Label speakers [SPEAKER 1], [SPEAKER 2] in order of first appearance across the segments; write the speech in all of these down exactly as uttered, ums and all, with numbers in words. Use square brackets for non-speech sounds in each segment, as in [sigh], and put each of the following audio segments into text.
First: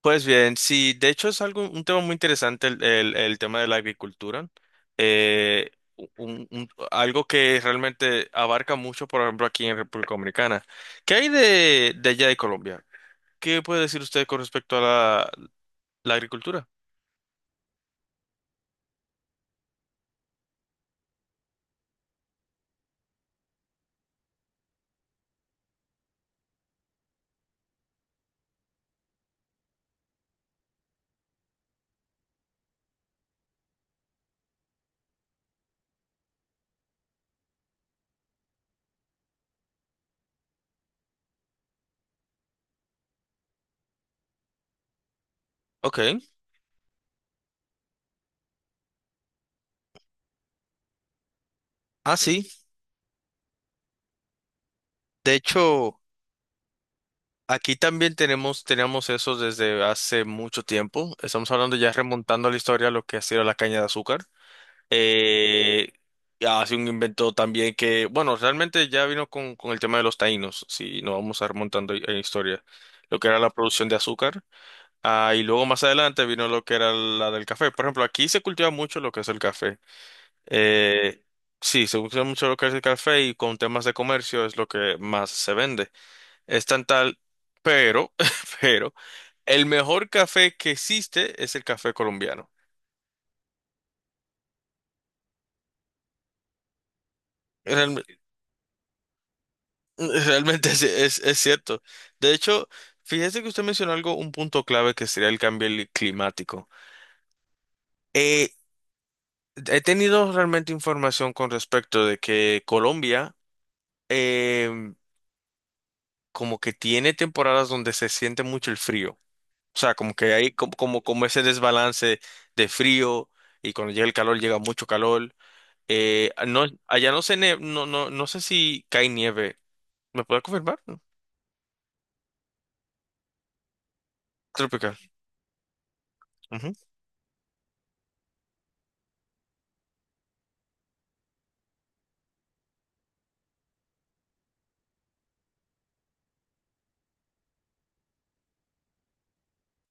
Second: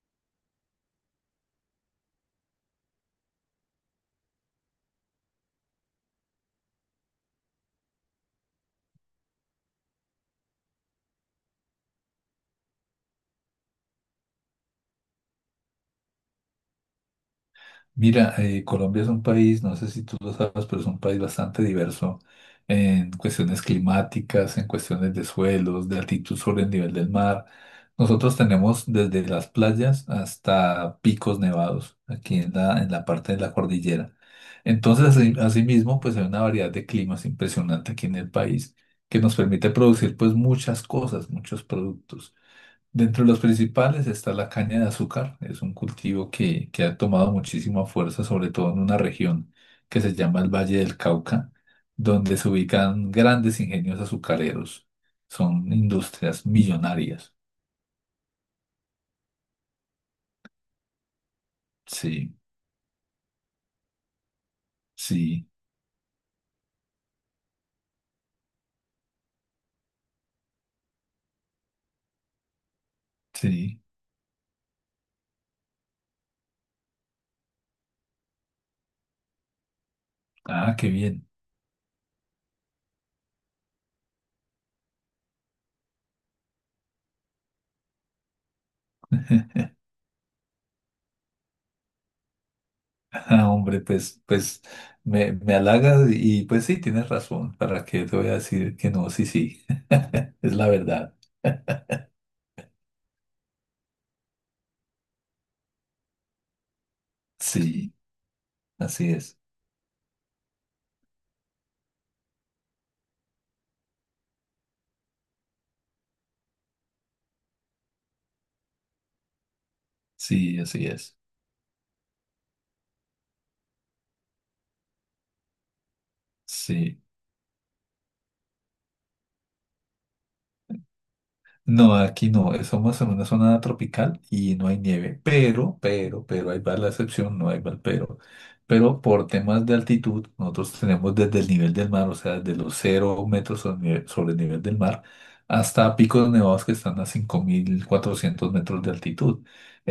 [SPEAKER 1] Pues bien, sí, de hecho es algo, un tema muy interesante el, el- el tema de la agricultura. Eh, un- un- algo que realmente abarca mucho, por ejemplo, aquí en República Dominicana. ¿Qué hay de, de allá de Colombia? ¿Qué puede decir usted con respecto a la, la agricultura?
[SPEAKER 2] Mira, eh, Colombia es un país, no sé si tú lo sabes, pero es un país bastante diverso en cuestiones climáticas, en cuestiones de suelos, de altitud sobre el nivel del mar. Nosotros tenemos desde las playas hasta picos nevados aquí en la, en la parte de la cordillera. Entonces, así- asimismo, pues hay una variedad de climas impresionante aquí en el país que nos permite producir pues muchas cosas, muchos productos. Dentro de los principales está la caña de azúcar. Es un
[SPEAKER 1] Ok.
[SPEAKER 2] cultivo que, que ha tomado muchísima fuerza, sobre todo en una región que se llama el Valle del Cauca,
[SPEAKER 1] Ah,
[SPEAKER 2] donde
[SPEAKER 1] sí.
[SPEAKER 2] se ubican grandes ingenios azucareros.
[SPEAKER 1] De
[SPEAKER 2] Son
[SPEAKER 1] hecho,
[SPEAKER 2] industrias millonarias.
[SPEAKER 1] aquí también tenemos, tenemos eso desde hace mucho tiempo. Estamos hablando ya
[SPEAKER 2] Sí,
[SPEAKER 1] remontando a la historia lo que ha sido la caña de azúcar.
[SPEAKER 2] sí,
[SPEAKER 1] Eh, ah, hace un invento también que, bueno, realmente ya vino con, con el tema de los taínos, si nos vamos a remontando en historia, lo que era la
[SPEAKER 2] sí.
[SPEAKER 1] producción de azúcar, ah, y luego más adelante vino lo que era la del café. Por ejemplo, aquí se cultiva mucho lo que es el café.
[SPEAKER 2] Ah, qué bien.
[SPEAKER 1] Eh,
[SPEAKER 2] [laughs]
[SPEAKER 1] sí, se cultiva mucho lo que es el café y con temas de comercio es lo que más se vende. Es tan tal, pero, [laughs] pero, el mejor café que existe es el café colombiano.
[SPEAKER 2] Ah, hombre, pues, pues me, me halagas y pues sí, tienes razón. ¿Para qué te voy a decir que no? Sí, sí.
[SPEAKER 1] [laughs]
[SPEAKER 2] [laughs] Es la
[SPEAKER 1] Realmente es,
[SPEAKER 2] verdad.
[SPEAKER 1] es, es cierto.
[SPEAKER 2] [laughs]
[SPEAKER 1] De hecho, fíjese que usted mencionó algo, un punto clave que sería el cambio li- climático.
[SPEAKER 2] Sí,
[SPEAKER 1] Eh,
[SPEAKER 2] así es.
[SPEAKER 1] he tenido realmente información con respecto de que Colombia em, como que tiene temporadas donde se siente mucho el frío. O sea, como que hay
[SPEAKER 2] Sí,
[SPEAKER 1] como,
[SPEAKER 2] así
[SPEAKER 1] como,
[SPEAKER 2] es.
[SPEAKER 1] como ese desbalance de frío y cuando llega el calor llega mucho calor. Eh, ah, no,
[SPEAKER 2] Sí.
[SPEAKER 1] allá no se ne- no, no, no sé si cae nieve. ¿Me puede confirmar? ¿No?
[SPEAKER 2] No, aquí no. eh, Somos en una zona tropical y no hay
[SPEAKER 1] Tropical.
[SPEAKER 2] nieve. Pero, pero, pero, ahí
[SPEAKER 1] Ujú.
[SPEAKER 2] va la excepción, no hay va el pero. Pero por temas de altitud, nosotros tenemos desde el nivel del mar, o sea, desde los cero metros sobre nive- sobre el nivel del mar, hasta picos nevados que están a cinco mil cuatrocientos metros de altitud.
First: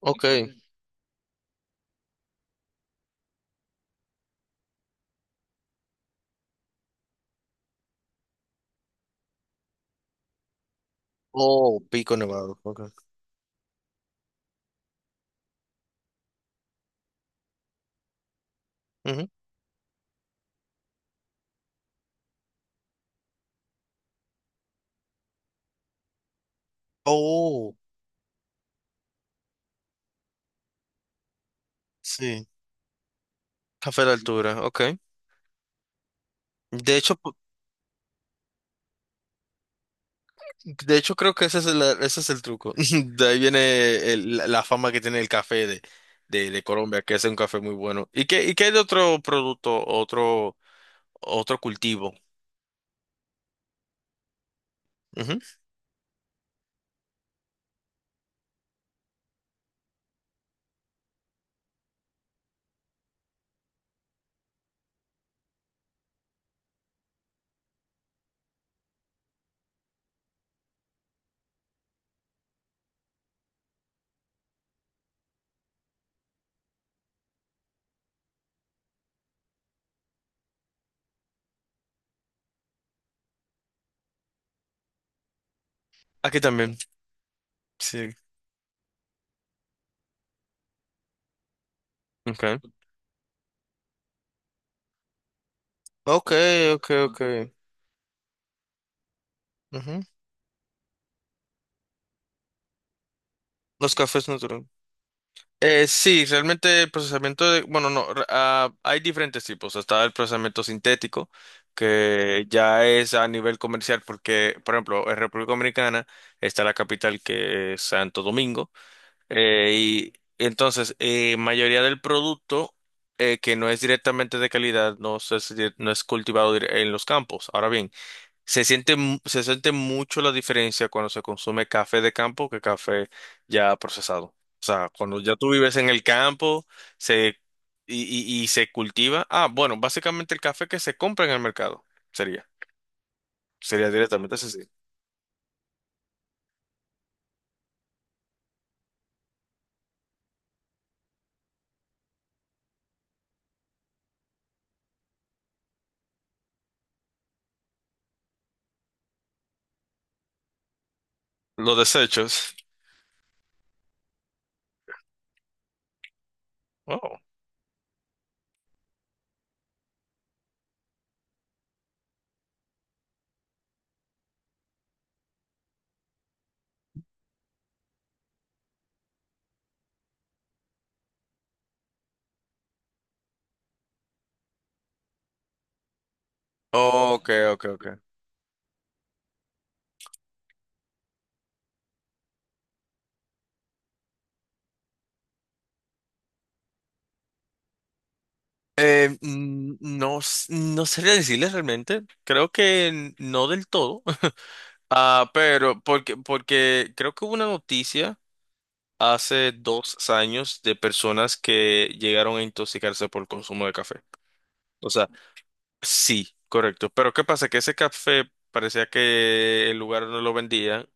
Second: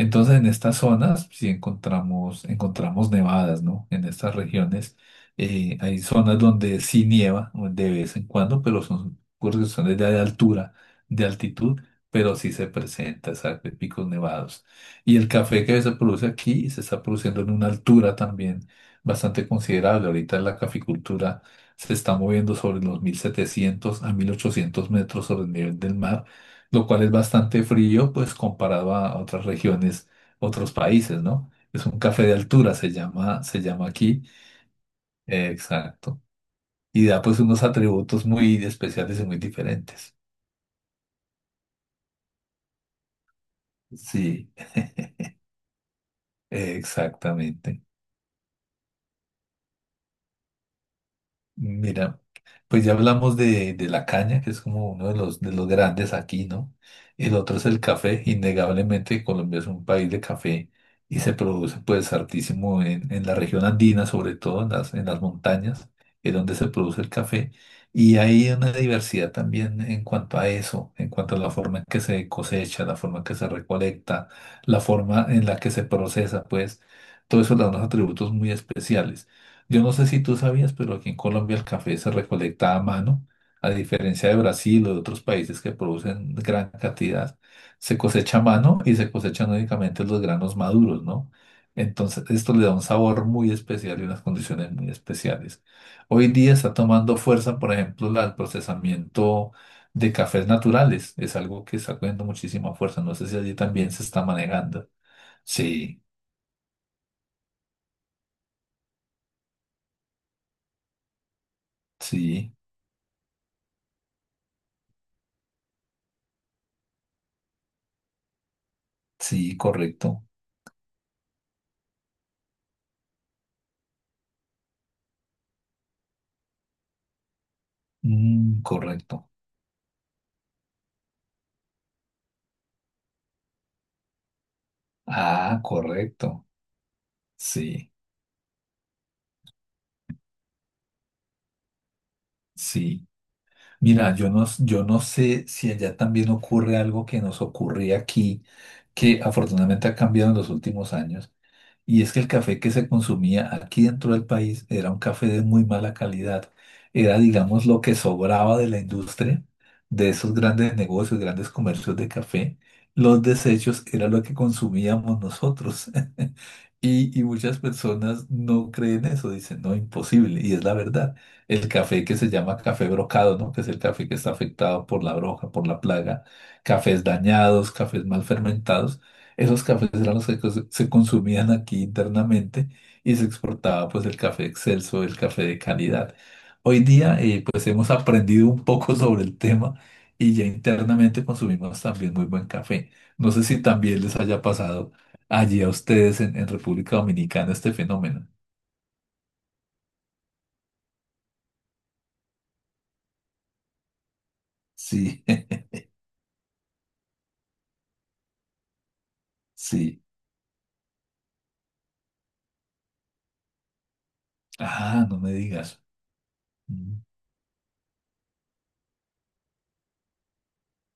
[SPEAKER 1] Ok.
[SPEAKER 2] en estas zonas sí encontramos, encontramos nevadas, ¿no? En estas regiones eh, hay zonas donde sí nieva de vez en cuando, pero son por cuestiones de altura de
[SPEAKER 1] Oh,
[SPEAKER 2] altitud,
[SPEAKER 1] Pico
[SPEAKER 2] pero sí
[SPEAKER 1] Nevado.
[SPEAKER 2] se
[SPEAKER 1] Okay.
[SPEAKER 2] presenta, exacto, en picos nevados. Y el café que se produce aquí se está produciendo en una altura también
[SPEAKER 1] Ujú.
[SPEAKER 2] bastante considerable. Ahorita la caficultura se está moviendo sobre los mil setecientos a mil ochocientos metros sobre el nivel del mar, lo cual es bastante
[SPEAKER 1] Oh,
[SPEAKER 2] frío, pues comparado a otras regiones, otros países, ¿no? Es un café de
[SPEAKER 1] sí.
[SPEAKER 2] altura, se llama, se llama
[SPEAKER 1] Café de
[SPEAKER 2] aquí.
[SPEAKER 1] altura, ok.
[SPEAKER 2] Eh, Exacto.
[SPEAKER 1] De
[SPEAKER 2] Y
[SPEAKER 1] hecho,
[SPEAKER 2] da
[SPEAKER 1] pu-
[SPEAKER 2] pues unos atributos muy especiales y muy diferentes.
[SPEAKER 1] de hecho creo que ese es el, ese es el truco. [laughs] De ahí viene el- la
[SPEAKER 2] Sí.
[SPEAKER 1] la fama que tiene el café de, de, de Colombia, que es un café muy
[SPEAKER 2] Exactamente.
[SPEAKER 1] bueno. ¿Y qué, y qué hay de otro producto, otro, otro cultivo?
[SPEAKER 2] Mira, pues ya hablamos de, de la caña, que es como uno de
[SPEAKER 1] Ujú.
[SPEAKER 2] los, de los grandes aquí, ¿no? El otro es el café. Innegablemente Colombia es un país de café y se produce pues hartísimo en, en la región andina, sobre todo en las, en las montañas, es donde se produce el café. Y hay una diversidad también en cuanto a eso, en cuanto a la forma en que se cosecha, la forma en que se recolecta, la forma en la que se procesa, pues todo eso le da unos atributos muy especiales. Yo no sé si tú sabías, pero aquí en Colombia el café se recolecta a mano, a diferencia de Brasil o de otros países que producen
[SPEAKER 1] Aquí
[SPEAKER 2] gran
[SPEAKER 1] también,
[SPEAKER 2] cantidad, se
[SPEAKER 1] sí.
[SPEAKER 2] cosecha a mano y se cosechan únicamente los granos maduros, ¿no? Entonces, esto
[SPEAKER 1] Okay.
[SPEAKER 2] le da un sabor muy especial y unas condiciones muy especiales. Hoy
[SPEAKER 1] Ok,
[SPEAKER 2] día está
[SPEAKER 1] ok,
[SPEAKER 2] tomando
[SPEAKER 1] ok.
[SPEAKER 2] fuerza, por ejemplo, la- el procesamiento
[SPEAKER 1] Ujú.
[SPEAKER 2] de cafés naturales. Es algo que está cogiendo muchísima fuerza. No sé si allí también
[SPEAKER 1] Los
[SPEAKER 2] se está
[SPEAKER 1] cafés naturales.
[SPEAKER 2] manejando.
[SPEAKER 1] Eh,
[SPEAKER 2] Sí,
[SPEAKER 1] sí, realmente el procesamiento de, bueno, no, re- ah, hay diferentes tipos. Está el procesamiento sintético, que
[SPEAKER 2] sí,
[SPEAKER 1] ya es a nivel comercial, porque, por ejemplo, en República Dominicana está la capital que es Santo Domingo,
[SPEAKER 2] sí,
[SPEAKER 1] eh, y
[SPEAKER 2] correcto.
[SPEAKER 1] entonces, eh, mayoría del producto eh, que no es directamente de calidad, no se- no es cultivado dire- en los campos. Ahora bien,
[SPEAKER 2] Mm,
[SPEAKER 1] se siente, mu-
[SPEAKER 2] correcto.
[SPEAKER 1] se siente mucho la diferencia cuando se consume café de campo que café ya procesado. O sea, cuando ya tú
[SPEAKER 2] Ah,
[SPEAKER 1] vives en el
[SPEAKER 2] correcto.
[SPEAKER 1] campo se,
[SPEAKER 2] Sí,
[SPEAKER 1] y, y- y se cultiva. Ah, bueno, básicamente el café que se compra en el mercado sería.
[SPEAKER 2] sí.
[SPEAKER 1] Sería
[SPEAKER 2] Mira, yo
[SPEAKER 1] directamente
[SPEAKER 2] no,
[SPEAKER 1] así.
[SPEAKER 2] yo no sé si allá también ocurre algo que nos ocurría aquí, que afortunadamente ha cambiado en los últimos años, y es que el café que se consumía aquí dentro del país era un café de muy mala calidad. Era, digamos, lo que sobraba de la industria, de esos grandes negocios, grandes
[SPEAKER 1] Los
[SPEAKER 2] comercios de
[SPEAKER 1] desechos.
[SPEAKER 2] café. Los desechos era lo que consumíamos nosotros. [laughs]
[SPEAKER 1] Oh.
[SPEAKER 2] Y, y muchas personas no creen eso, dicen, no, imposible. Y es la verdad. El café que se llama café brocado, ¿no? Que es el café que está afectado por la broja, por la plaga, cafés dañados, cafés mal fermentados, esos cafés eran los que cos- se consumían aquí internamente y se exportaba pues el café excelso, el café de calidad. Hoy día
[SPEAKER 1] Ok,
[SPEAKER 2] eh,
[SPEAKER 1] ok,
[SPEAKER 2] pues hemos
[SPEAKER 1] ok.
[SPEAKER 2] aprendido un poco [laughs] sobre el tema y ya internamente consumimos también muy buen café. No sé si también les haya pasado allí a ustedes en, en República Dominicana este fenómeno.
[SPEAKER 1] Eh, mm, no, s- no sería decirles realmente. Creo que no del todo. [laughs]
[SPEAKER 2] Sí,
[SPEAKER 1] Ah, pero
[SPEAKER 2] [laughs]
[SPEAKER 1] porque, porque creo que hubo una noticia. Hace dos
[SPEAKER 2] sí.
[SPEAKER 1] años de personas que llegaron a intoxicarse por el consumo de café. O
[SPEAKER 2] Ah,
[SPEAKER 1] sea,
[SPEAKER 2] no me digas.
[SPEAKER 1] sí, correcto.
[SPEAKER 2] Mm.
[SPEAKER 1] Pero ¿qué pasa? Que ese café parecía que el lugar donde lo vendían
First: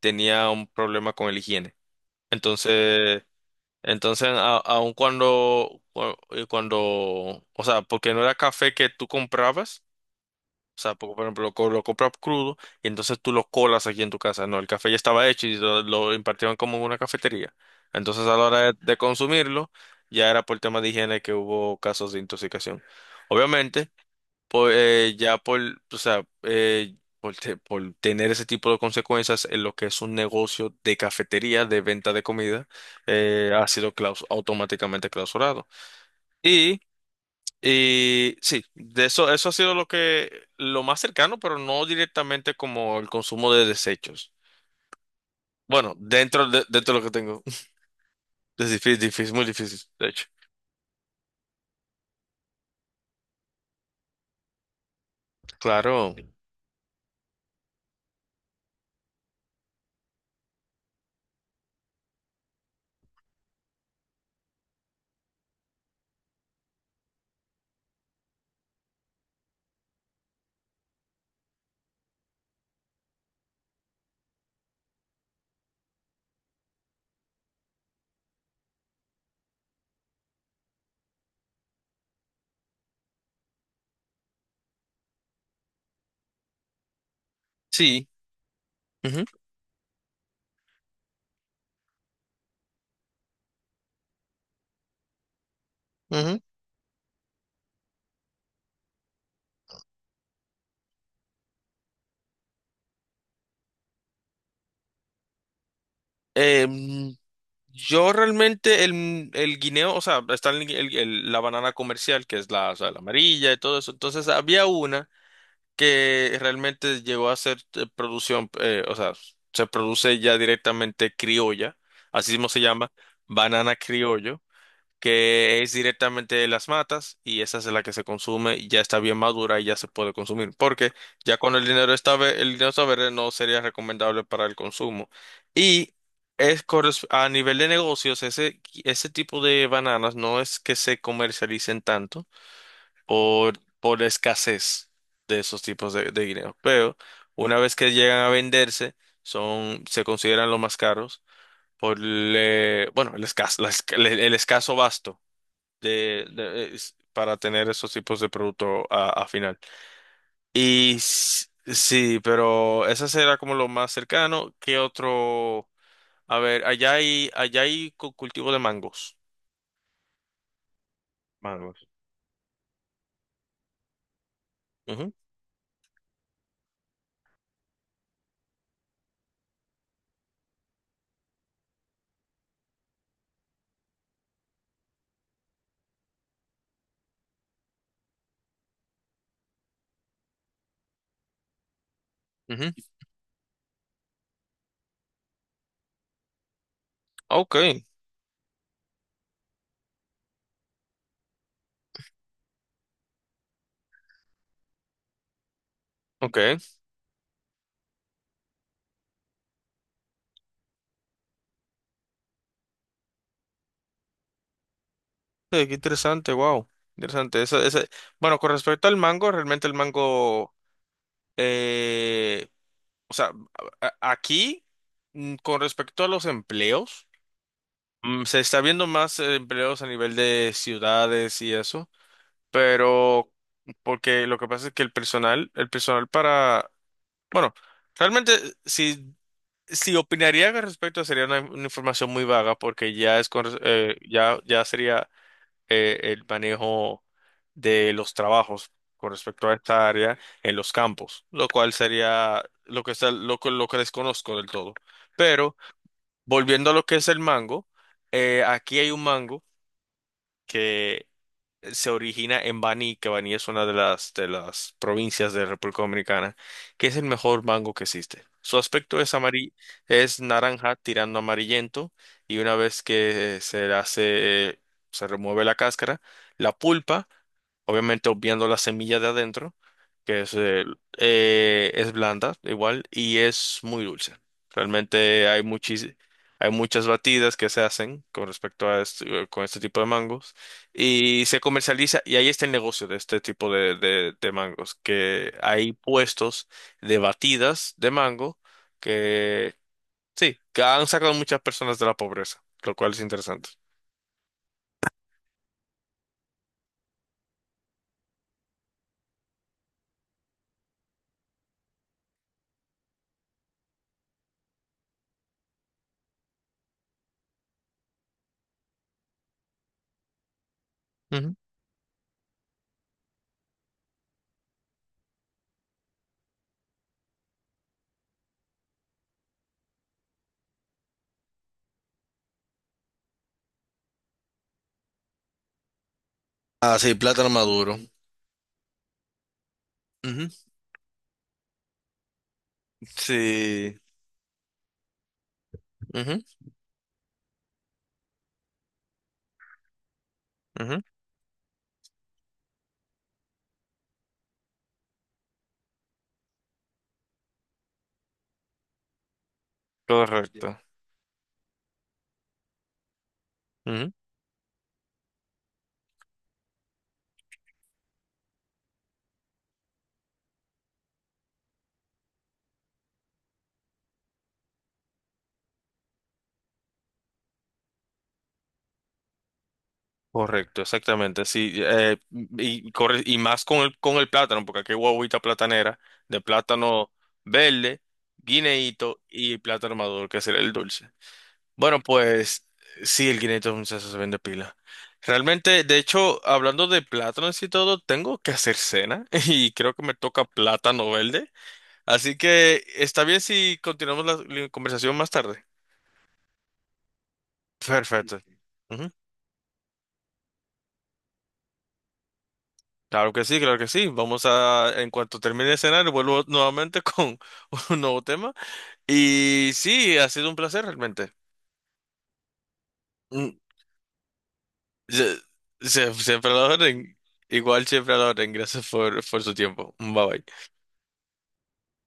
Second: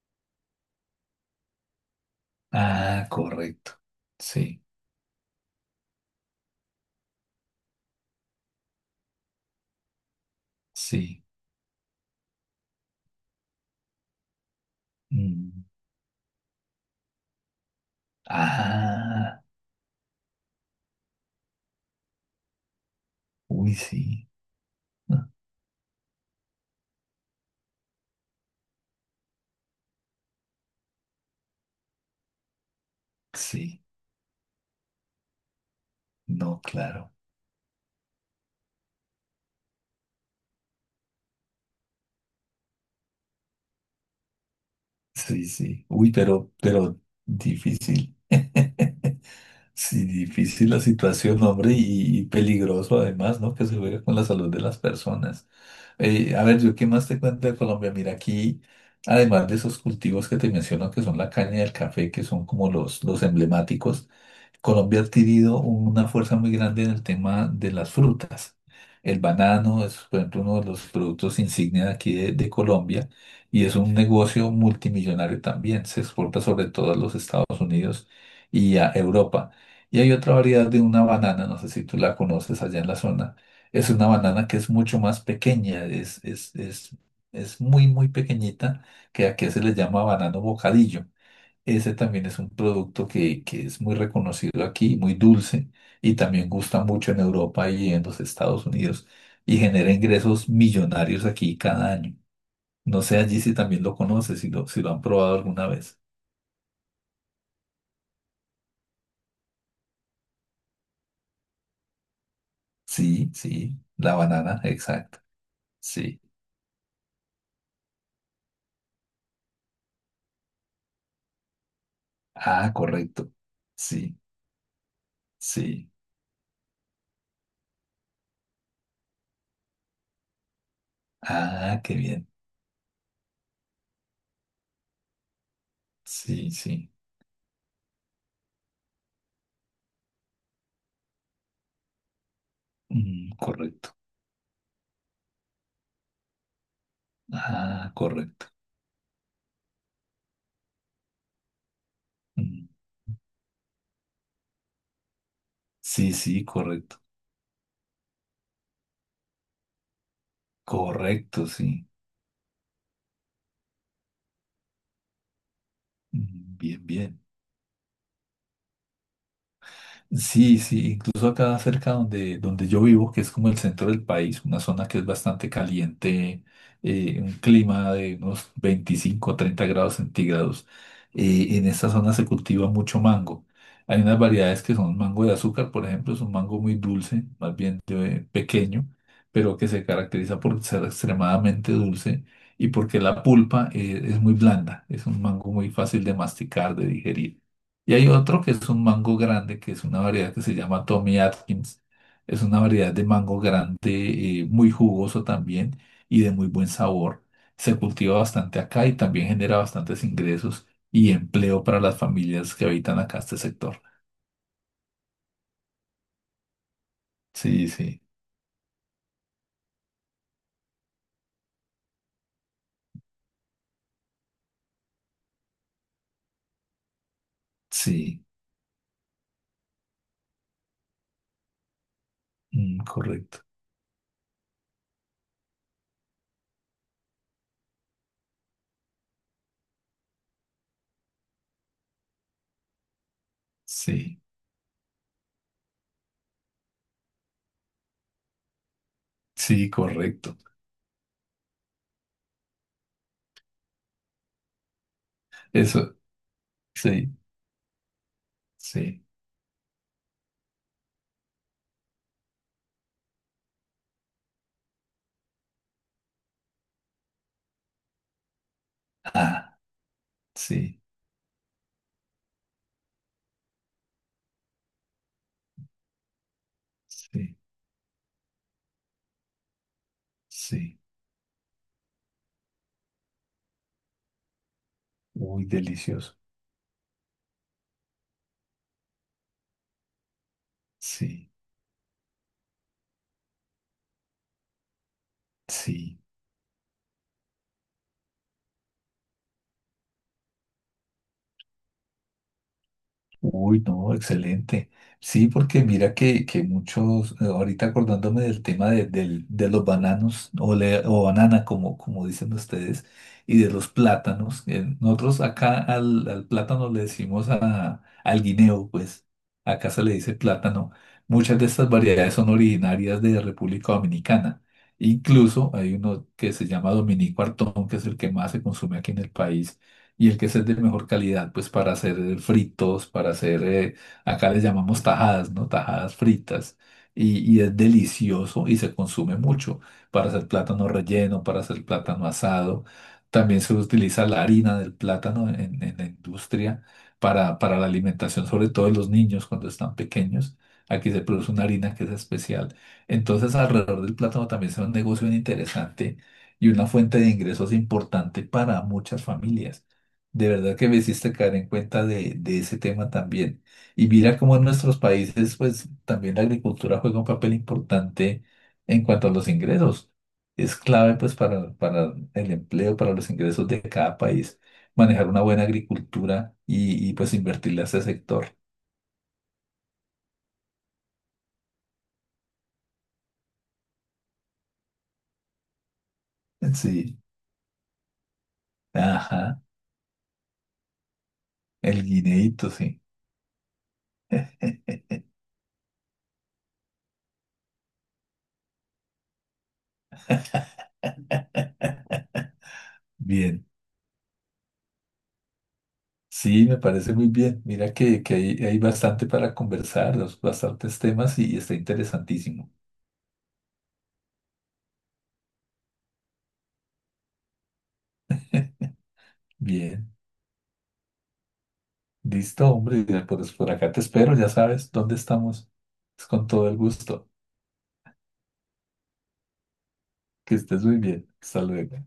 [SPEAKER 1] tenía un problema con el higiene.
[SPEAKER 2] Ah,
[SPEAKER 1] Entonces,
[SPEAKER 2] correcto.
[SPEAKER 1] entonces, a-
[SPEAKER 2] Sí,
[SPEAKER 1] aun cuando, cu- eh, cuando, o sea, porque no era café que tú comprabas, o sea, por
[SPEAKER 2] sí.
[SPEAKER 1] por ejemplo, lo, co- lo compras crudo y entonces tú lo colas aquí en tu casa. No, el café ya estaba hecho y
[SPEAKER 2] Mm.
[SPEAKER 1] lo, lo impartieron como en una cafetería. Entonces, a la hora de, de
[SPEAKER 2] Ah,
[SPEAKER 1] consumirlo, ya era por tema de higiene que hubo casos de intoxicación.
[SPEAKER 2] uy,
[SPEAKER 1] Obviamente,
[SPEAKER 2] sí.
[SPEAKER 1] po- eh, ya por, o sea, eh, por, te- por tener ese tipo de consecuencias en lo que es un negocio de cafetería, de venta de comida, eh, ha
[SPEAKER 2] Sí,
[SPEAKER 1] sido claus- automáticamente clausurado.
[SPEAKER 2] no, claro.
[SPEAKER 1] Y sí, de eso, eso ha sido lo que, lo más cercano, pero no directamente como el consumo de desechos.
[SPEAKER 2] Sí, sí.
[SPEAKER 1] Bueno,
[SPEAKER 2] Uy,
[SPEAKER 1] dentro
[SPEAKER 2] pero,
[SPEAKER 1] de, dentro de
[SPEAKER 2] pero
[SPEAKER 1] lo que tengo. [laughs]
[SPEAKER 2] difícil.
[SPEAKER 1] Es difícil,
[SPEAKER 2] [laughs]
[SPEAKER 1] difícil, muy difícil,
[SPEAKER 2] Sí,
[SPEAKER 1] de hecho.
[SPEAKER 2] difícil la situación, hombre, y, y peligroso además, ¿no? Que se juega con la salud de las personas.
[SPEAKER 1] Claro.
[SPEAKER 2] Eh, a ver, yo qué más te cuento de Colombia. Mira, aquí, además de esos cultivos que te menciono, que son la caña y el café, que son como los, los emblemáticos, Colombia ha adquirido una fuerza muy grande en el tema de las frutas. El banano es, por ejemplo, uno de los productos insignia de aquí de, de Colombia y es un negocio multimillonario también. Se exporta sobre todo a los Estados Unidos y a Europa. Y hay otra variedad de una banana, no sé si tú la conoces allá en la zona. Es una banana que es mucho más pequeña, es, es, es, es muy,
[SPEAKER 1] Sí.
[SPEAKER 2] muy pequeñita,
[SPEAKER 1] Ujú,
[SPEAKER 2] que aquí se le llama banano bocadillo. Ese también es un producto que, que es muy reconocido aquí, muy dulce, y
[SPEAKER 1] ujú.
[SPEAKER 2] también gusta mucho en Europa y en los Estados Unidos, y genera ingresos millonarios aquí cada año. No sé allí si también lo conoces, si lo, si lo han probado alguna vez.
[SPEAKER 1] Em, yo realmente el, el guineo, o sea, está el- el- el- la banana comercial, que es la, o sea, la
[SPEAKER 2] Sí,
[SPEAKER 1] amarilla y
[SPEAKER 2] sí,
[SPEAKER 1] todo eso.
[SPEAKER 2] la
[SPEAKER 1] Entonces
[SPEAKER 2] banana,
[SPEAKER 1] había una.
[SPEAKER 2] exacto. Sí.
[SPEAKER 1] Que realmente llegó a ser eh, producción, eh, o sea, se produce ya directamente criolla, así mismo se
[SPEAKER 2] Ah,
[SPEAKER 1] llama,
[SPEAKER 2] correcto.
[SPEAKER 1] banana
[SPEAKER 2] Sí,
[SPEAKER 1] criollo, que es
[SPEAKER 2] sí.
[SPEAKER 1] directamente de las matas y esa es la que se consume y ya está bien madura y ya se puede consumir, porque ya con el
[SPEAKER 2] Ah,
[SPEAKER 1] dinero
[SPEAKER 2] qué
[SPEAKER 1] está
[SPEAKER 2] bien.
[SPEAKER 1] ve- el dinero está verde no sería recomendable para el consumo. Y
[SPEAKER 2] Sí,
[SPEAKER 1] es
[SPEAKER 2] sí.
[SPEAKER 1] corres- a nivel de negocios, ese, ese tipo de bananas no es que se comercialicen tanto
[SPEAKER 2] Mm,
[SPEAKER 1] por,
[SPEAKER 2] correcto.
[SPEAKER 1] por la escasez de esos tipos de, de guineos. Pero una vez que
[SPEAKER 2] Ah,
[SPEAKER 1] llegan a
[SPEAKER 2] correcto.
[SPEAKER 1] venderse, son, se consideran los más caros por
[SPEAKER 2] Mm,
[SPEAKER 1] le- bueno, el escaso, la esca- el, el escaso basto
[SPEAKER 2] sí,
[SPEAKER 1] de,
[SPEAKER 2] sí,
[SPEAKER 1] de- es-
[SPEAKER 2] correcto.
[SPEAKER 1] para tener esos tipos de producto a, a final. Y
[SPEAKER 2] Correcto,
[SPEAKER 1] s-
[SPEAKER 2] sí.
[SPEAKER 1] sí, pero esa será como lo más cercano. ¿Qué otro? A
[SPEAKER 2] Mm,
[SPEAKER 1] ver,
[SPEAKER 2] bien,
[SPEAKER 1] allá
[SPEAKER 2] bien.
[SPEAKER 1] hay, allá hay cu- cultivo de mangos.
[SPEAKER 2] Sí, sí, incluso acá
[SPEAKER 1] Mangos.
[SPEAKER 2] cerca donde, donde yo vivo, que es como el centro del país, una zona que es
[SPEAKER 1] Ujú,
[SPEAKER 2] bastante caliente, eh, un clima de unos veinticinco o treinta grados centígrados. Eh, en esta zona se cultiva mucho mango. Hay unas variedades que son mango de azúcar, por ejemplo, es un mango muy dulce, más bien de- pequeño, pero que se caracteriza por ser extremadamente dulce y
[SPEAKER 1] ujú.
[SPEAKER 2] porque la pulpa, eh, es muy blanda, es un mango muy fácil de masticar, de digerir.
[SPEAKER 1] Ok,
[SPEAKER 2] Y hay otro que es un mango grande, que es una variedad que se llama Tommy Atkins. Es una variedad de mango grande, eh, muy jugoso también y de
[SPEAKER 1] ok.
[SPEAKER 2] muy buen sabor. Se cultiva bastante acá y también genera bastantes ingresos y empleo para las familias que habitan acá este sector.
[SPEAKER 1] Sí, qué interesante, wow. Interesante. Esa-
[SPEAKER 2] Sí,
[SPEAKER 1] esa-
[SPEAKER 2] sí,
[SPEAKER 1] Bueno, con respecto al mango, realmente el mango, eh, o sea, a- a- aquí, mm, con respecto a los empleos, mm,
[SPEAKER 2] sí,
[SPEAKER 1] se está viendo más eh, empleos a nivel de ciudades y eso,
[SPEAKER 2] mm,
[SPEAKER 1] pero
[SPEAKER 2] correcto.
[SPEAKER 1] porque lo que pasa es que el personal, el personal para, bueno, realmente eh, si, si opinaría con respecto sería una, una información muy vaga porque ya es con, res- eh,
[SPEAKER 2] Sí,
[SPEAKER 1] ya, ya sería eh, el manejo de los trabajos con respecto a
[SPEAKER 2] sí,
[SPEAKER 1] esta área
[SPEAKER 2] correcto.
[SPEAKER 1] en los campos, lo cual sería lo que está, lo, que- lo que desconozco del todo. Pero
[SPEAKER 2] Eso,
[SPEAKER 1] volviendo a lo que es
[SPEAKER 2] sí,
[SPEAKER 1] el mango, eh, aquí hay un
[SPEAKER 2] sí.
[SPEAKER 1] mango que se origina en Baní, que Baní es una de las, de las provincias de República Dominicana, que es el mejor mango que existe. Su aspecto es amarillo,
[SPEAKER 2] Ah,
[SPEAKER 1] es naranja
[SPEAKER 2] sí,
[SPEAKER 1] tirando amarillento y una vez que se le hace, se remueve la cáscara, la pulpa,
[SPEAKER 2] sí,
[SPEAKER 1] obviamente obviando la semilla de adentro, que es, eh,
[SPEAKER 2] sí.
[SPEAKER 1] eh, es blanda igual y es muy dulce. Realmente hay
[SPEAKER 2] Muy
[SPEAKER 1] muchis-
[SPEAKER 2] delicioso.
[SPEAKER 1] hay muchas batidas que se hacen con respecto a este, con este tipo de mangos y
[SPEAKER 2] Sí,
[SPEAKER 1] se comercializa y ahí está el negocio de este tipo de, de, de mangos, que hay
[SPEAKER 2] sí.
[SPEAKER 1] puestos de batidas de mango que sí, que han sacado muchas personas de la pobreza, lo cual es interesante.
[SPEAKER 2] Uy, no, excelente. Sí, porque mira que, que muchos, eh, ahorita acordándome del tema de, del- de los bananos o, le- o banana, como, como dicen ustedes, y de los plátanos. Eh, nosotros acá al, al plátano le decimos a, al guineo, pues acá se le dice plátano.
[SPEAKER 1] Ujú.
[SPEAKER 2] Muchas de estas variedades son originarias de República Dominicana. Incluso hay uno que se llama Dominico Artón, que es el que más se consume aquí en el país y el que es el de mejor calidad, pues para hacer eh, fritos, para hacer, eh, acá les llamamos tajadas, ¿no? Tajadas fritas.
[SPEAKER 1] Ah, sí,
[SPEAKER 2] Y,
[SPEAKER 1] plátano
[SPEAKER 2] y es
[SPEAKER 1] maduro.
[SPEAKER 2] delicioso y se consume mucho para hacer
[SPEAKER 1] Ujú.
[SPEAKER 2] plátano relleno, para hacer plátano asado. También se
[SPEAKER 1] Sí,
[SPEAKER 2] utiliza la harina del plátano en, en la
[SPEAKER 1] ujú,
[SPEAKER 2] industria para, para la alimentación, sobre todo de los niños cuando están pequeños.
[SPEAKER 1] ujú.
[SPEAKER 2] Aquí se produce una harina que es especial. Entonces, alrededor del plátano también es un negocio bien interesante y una fuente de ingresos importante para muchas familias. De
[SPEAKER 1] Correcto.
[SPEAKER 2] verdad que me hiciste caer en cuenta de, de ese tema también. Y
[SPEAKER 1] Ujú.
[SPEAKER 2] mira cómo en nuestros países, pues también la agricultura juega un papel importante en cuanto a los ingresos. Es clave, pues, para, para el empleo, para los ingresos de cada país, manejar una buena agricultura y, y pues, invertirle a ese sector.
[SPEAKER 1] Correcto, exactamente, sí, eh, y, corre- y más con el, con el plátano, porque aquí hay guaguita platanera de plátano
[SPEAKER 2] Sí,
[SPEAKER 1] verde, guineíto y
[SPEAKER 2] ajá,
[SPEAKER 1] plátano maduro, que será el dulce. Bueno,
[SPEAKER 2] el
[SPEAKER 1] pues
[SPEAKER 2] guineíto, sí.
[SPEAKER 1] sí, el cinco once se vende pila. Realmente, de hecho, hablando de plátanos y todo, tengo que hacer cena [laughs] y creo que me toca plátano verde. Así que
[SPEAKER 2] [laughs]
[SPEAKER 1] está bien
[SPEAKER 2] Bien.
[SPEAKER 1] si continuamos la, la conversación más tarde.
[SPEAKER 2] Sí, me parece muy bien. Mira que, que
[SPEAKER 1] Perfecto.
[SPEAKER 2] hay, hay
[SPEAKER 1] Ujú.
[SPEAKER 2] bastante para conversar, los- bastantes temas y, está interesantísimo.
[SPEAKER 1] Claro que sí, claro que sí. Vamos a, en cuanto termine de cenar, vuelvo nuevamente con [laughs] un nuevo tema. Y
[SPEAKER 2] Bien,
[SPEAKER 1] sí, ha sido un placer realmente.
[SPEAKER 2] listo, hombre. Ya, pues
[SPEAKER 1] Mm,
[SPEAKER 2] por por acá te espero, ya sabes dónde
[SPEAKER 1] se-
[SPEAKER 2] estamos.
[SPEAKER 1] se-
[SPEAKER 2] Es con
[SPEAKER 1] Siempre a la
[SPEAKER 2] todo el
[SPEAKER 1] orden.
[SPEAKER 2] gusto.
[SPEAKER 1] Igual siempre a la orden. Gracias por, por su tiempo. Bye
[SPEAKER 2] Que
[SPEAKER 1] bye.
[SPEAKER 2] estés muy bien. Hasta luego.